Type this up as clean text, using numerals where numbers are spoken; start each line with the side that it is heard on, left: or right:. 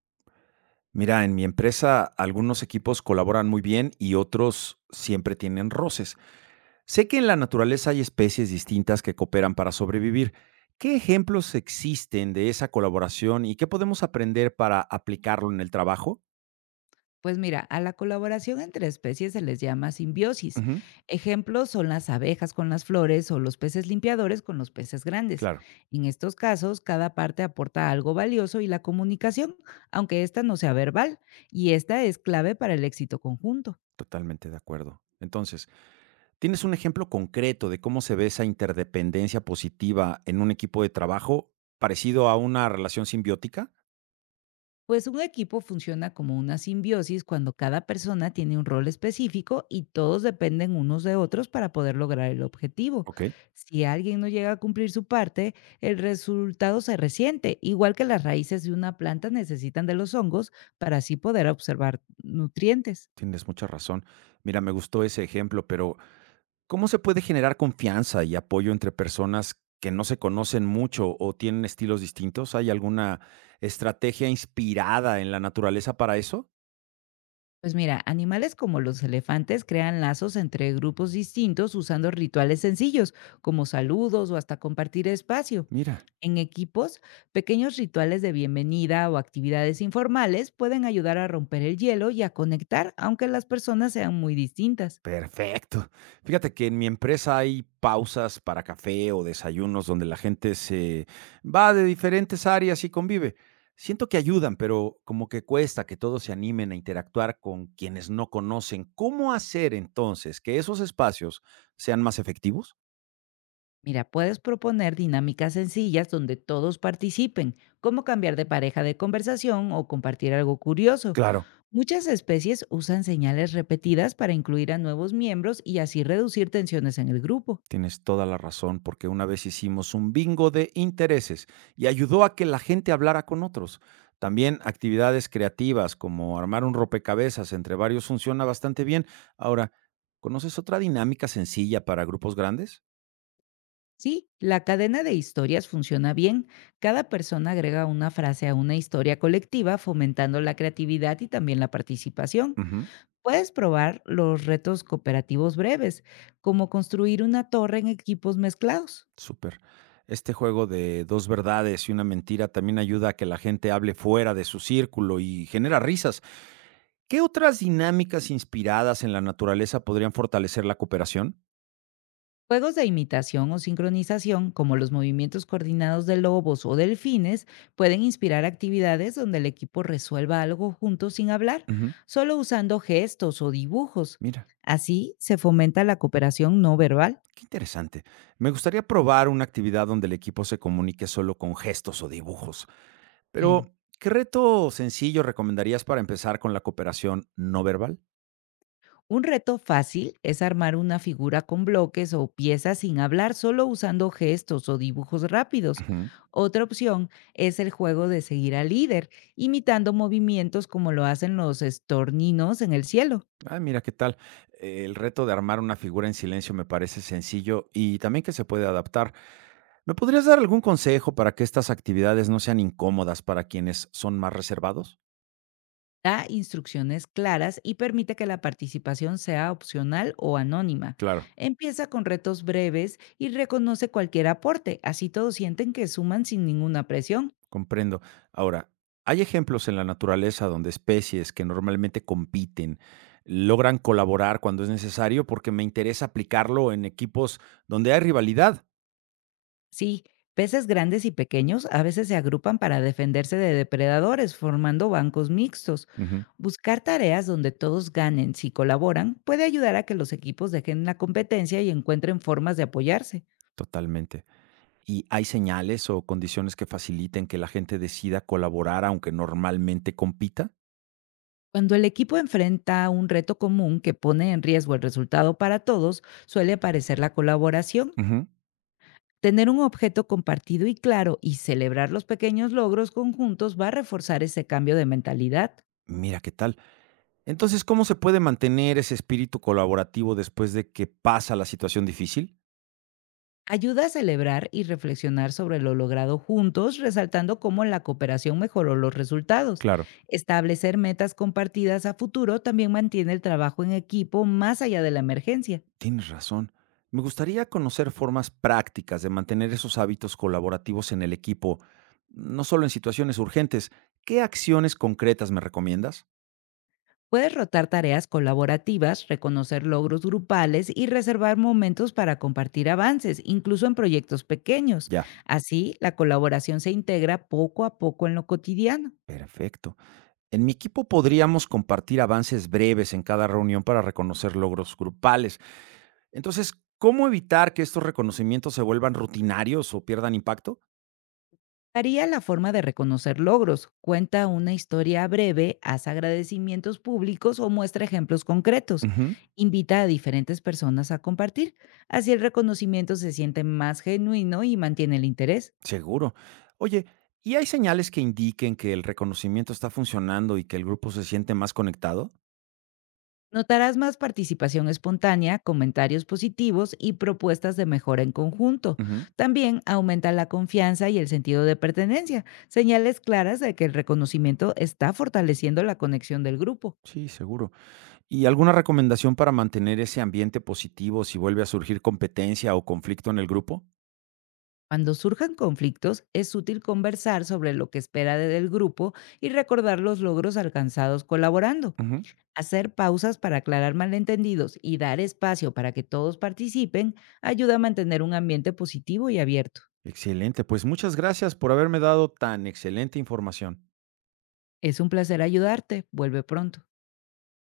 right: Mira, en mi empresa algunos equipos colaboran muy bien y otros siempre tienen roces. Sé que en la naturaleza hay especies distintas que cooperan para sobrevivir. ¿Qué ejemplos existen de esa colaboración y qué podemos aprender para aplicarlo en el trabajo?
left: Pues mira, a la colaboración entre especies se les llama simbiosis.
right: Ujú.
left: Ejemplos son las abejas con las flores o los peces limpiadores con los peces grandes.
right: Claro,
left: En estos casos, cada parte aporta algo valioso y la comunicación, aunque esta no sea verbal, y esta es clave para el éxito conjunto.
right: totalmente de acuerdo. Entonces, ¿tienes un ejemplo concreto de cómo se ve esa interdependencia positiva en un equipo de trabajo parecido a una relación simbiótica?
left: Pues un equipo funciona como una simbiosis cuando cada persona tiene un rol específico y todos dependen unos de otros para poder lograr el objetivo.
right: Ok,
left: Si alguien no llega a cumplir su parte, el resultado se resiente, igual que las raíces de una planta necesitan de los hongos para así poder observar nutrientes.
right: tienes mucha razón. Mira, me gustó ese ejemplo, pero ¿cómo se puede generar confianza y apoyo entre personas que no se conocen mucho o tienen estilos distintos? ¿Hay alguna estrategia inspirada en la naturaleza para eso?
left: Pues mira, animales como los elefantes crean lazos entre grupos distintos usando rituales sencillos, como saludos o hasta compartir espacio.
right: Mira,
left: En equipos, pequeños rituales de bienvenida o actividades informales pueden ayudar a romper el hielo y a conectar, aunque las personas sean muy distintas.
right: perfecto. Fíjate que en mi empresa hay pausas para café o desayunos donde la gente se va de diferentes áreas y convive. Siento que ayudan, pero como que cuesta que todos se animen a interactuar con quienes no conocen. ¿Cómo hacer entonces que esos espacios sean más efectivos?
left: Mira, puedes proponer dinámicas sencillas donde todos participen, como cambiar de pareja de conversación o compartir algo curioso.
right: Claro.
left: Muchas especies usan señales repetidas para incluir a nuevos miembros y así reducir tensiones en el grupo.
right: Tienes toda la razón, porque una vez hicimos un bingo de intereses y ayudó a que la gente hablara con otros. También actividades creativas como armar un rompecabezas entre varios funciona bastante bien. Ahora, ¿conoces otra dinámica sencilla para grupos grandes?
left: Sí, la cadena de historias funciona bien. Cada persona agrega una frase a una historia colectiva, fomentando la creatividad y también la participación.
right: Ujú,
left: Puedes probar los retos cooperativos breves, como construir una torre en equipos mezclados.
right: súper. Este juego de dos verdades y una mentira también ayuda a que la gente hable fuera de su círculo y genera risas. ¿Qué otras dinámicas inspiradas en la naturaleza podrían fortalecer la cooperación?
left: Juegos de imitación o sincronización, como los movimientos coordinados de lobos o delfines, pueden inspirar actividades donde el equipo resuelva algo juntos sin hablar,
right: Ujú,
left: solo usando gestos o dibujos.
right: mira,
left: Así se fomenta la cooperación no verbal.
right: qué interesante. Me gustaría probar una actividad donde el equipo se comunique solo con gestos o dibujos,
left: Bien,
right: pero ¿qué reto sencillo recomendarías para empezar con la cooperación no verbal?
left: un reto fácil es armar una figura con bloques o piezas sin hablar, solo usando gestos o dibujos rápidos.
right: Ujú.
left: Otra opción es el juego de seguir al líder, imitando movimientos como lo hacen los estorninos en el cielo.
right: Ah, mira, qué tal. El reto de armar una figura en silencio me parece sencillo y también que se puede adaptar. ¿Me podrías dar algún consejo para que estas actividades no sean incómodas para quienes son más reservados?
left: Da instrucciones claras y permite que la participación sea opcional o anónima.
right: Claro.
left: Empieza con retos breves y reconoce cualquier aporte, así todos sienten que suman sin ninguna presión.
right: Comprendo. Ahora, ¿hay ejemplos en la naturaleza donde especies que normalmente compiten logran colaborar cuando es necesario? Porque me interesa aplicarlo en equipos donde hay rivalidad.
left: Sí, peces grandes y pequeños a veces se agrupan para defenderse de depredadores, formando bancos mixtos.
right: Ujú,
left: Buscar tareas donde todos ganen si colaboran puede ayudar a que los equipos dejen la competencia y encuentren formas de apoyarse.
right: totalmente. ¿Y hay señales o condiciones que faciliten que la gente decida colaborar aunque normalmente compita?
left: Cuando el equipo enfrenta un reto común que pone en riesgo el resultado para todos, suele aparecer la colaboración.
right: Ujú.
left: Tener un objeto compartido y claro y celebrar los pequeños logros conjuntos va a reforzar ese cambio de mentalidad.
right: Mira qué tal. Entonces, ¿cómo se puede mantener ese espíritu colaborativo después de que pasa la situación difícil?
left: Ayuda a celebrar y reflexionar sobre lo logrado juntos, resaltando cómo la cooperación mejoró los resultados.
right: Claro.
left: Establecer metas compartidas a futuro también mantiene el trabajo en equipo más allá de la emergencia.
right: Tienes razón. Me gustaría conocer formas prácticas de mantener esos hábitos colaborativos en el equipo, no solo en situaciones urgentes. ¿Qué acciones concretas me recomiendas?
left: Puedes rotar tareas colaborativas, reconocer logros grupales y reservar momentos para compartir avances, incluso en proyectos pequeños.
right: Ya,
left: Así, la colaboración se integra poco a poco en lo cotidiano.
right: perfecto. En mi equipo podríamos compartir avances breves en cada reunión para reconocer logros grupales. Entonces, ¿cómo evitar que estos reconocimientos se vuelvan rutinarios o pierdan impacto?
left: Varía la forma de reconocer logros. Cuenta una historia breve, haz agradecimientos públicos o muestra ejemplos concretos.
right: Ujú,
left: Invita a diferentes personas a compartir. Así el reconocimiento se siente más genuino y mantiene el interés.
right: seguro. Oye, ¿y hay señales que indiquen que el reconocimiento está funcionando y que el grupo se siente más conectado?
left: Notarás más participación espontánea, comentarios positivos y propuestas de mejora en conjunto.
right: Ujú.
left: También aumenta la confianza y el sentido de pertenencia, señales claras de que el reconocimiento está fortaleciendo la conexión del grupo.
right: Sí, seguro. ¿Y alguna recomendación para mantener ese ambiente positivo si vuelve a surgir competencia o conflicto en el grupo?
left: Cuando surjan conflictos, es útil conversar sobre lo que del grupo y recordar los logros alcanzados colaborando.
right: Ujú.
left: Hacer pausas para aclarar malentendidos y dar espacio para que todos participen ayuda a mantener un ambiente positivo y abierto.
right: Excelente, pues muchas gracias por haberme dado tan excelente información.
left: Es un placer ayudarte. Vuelve pronto.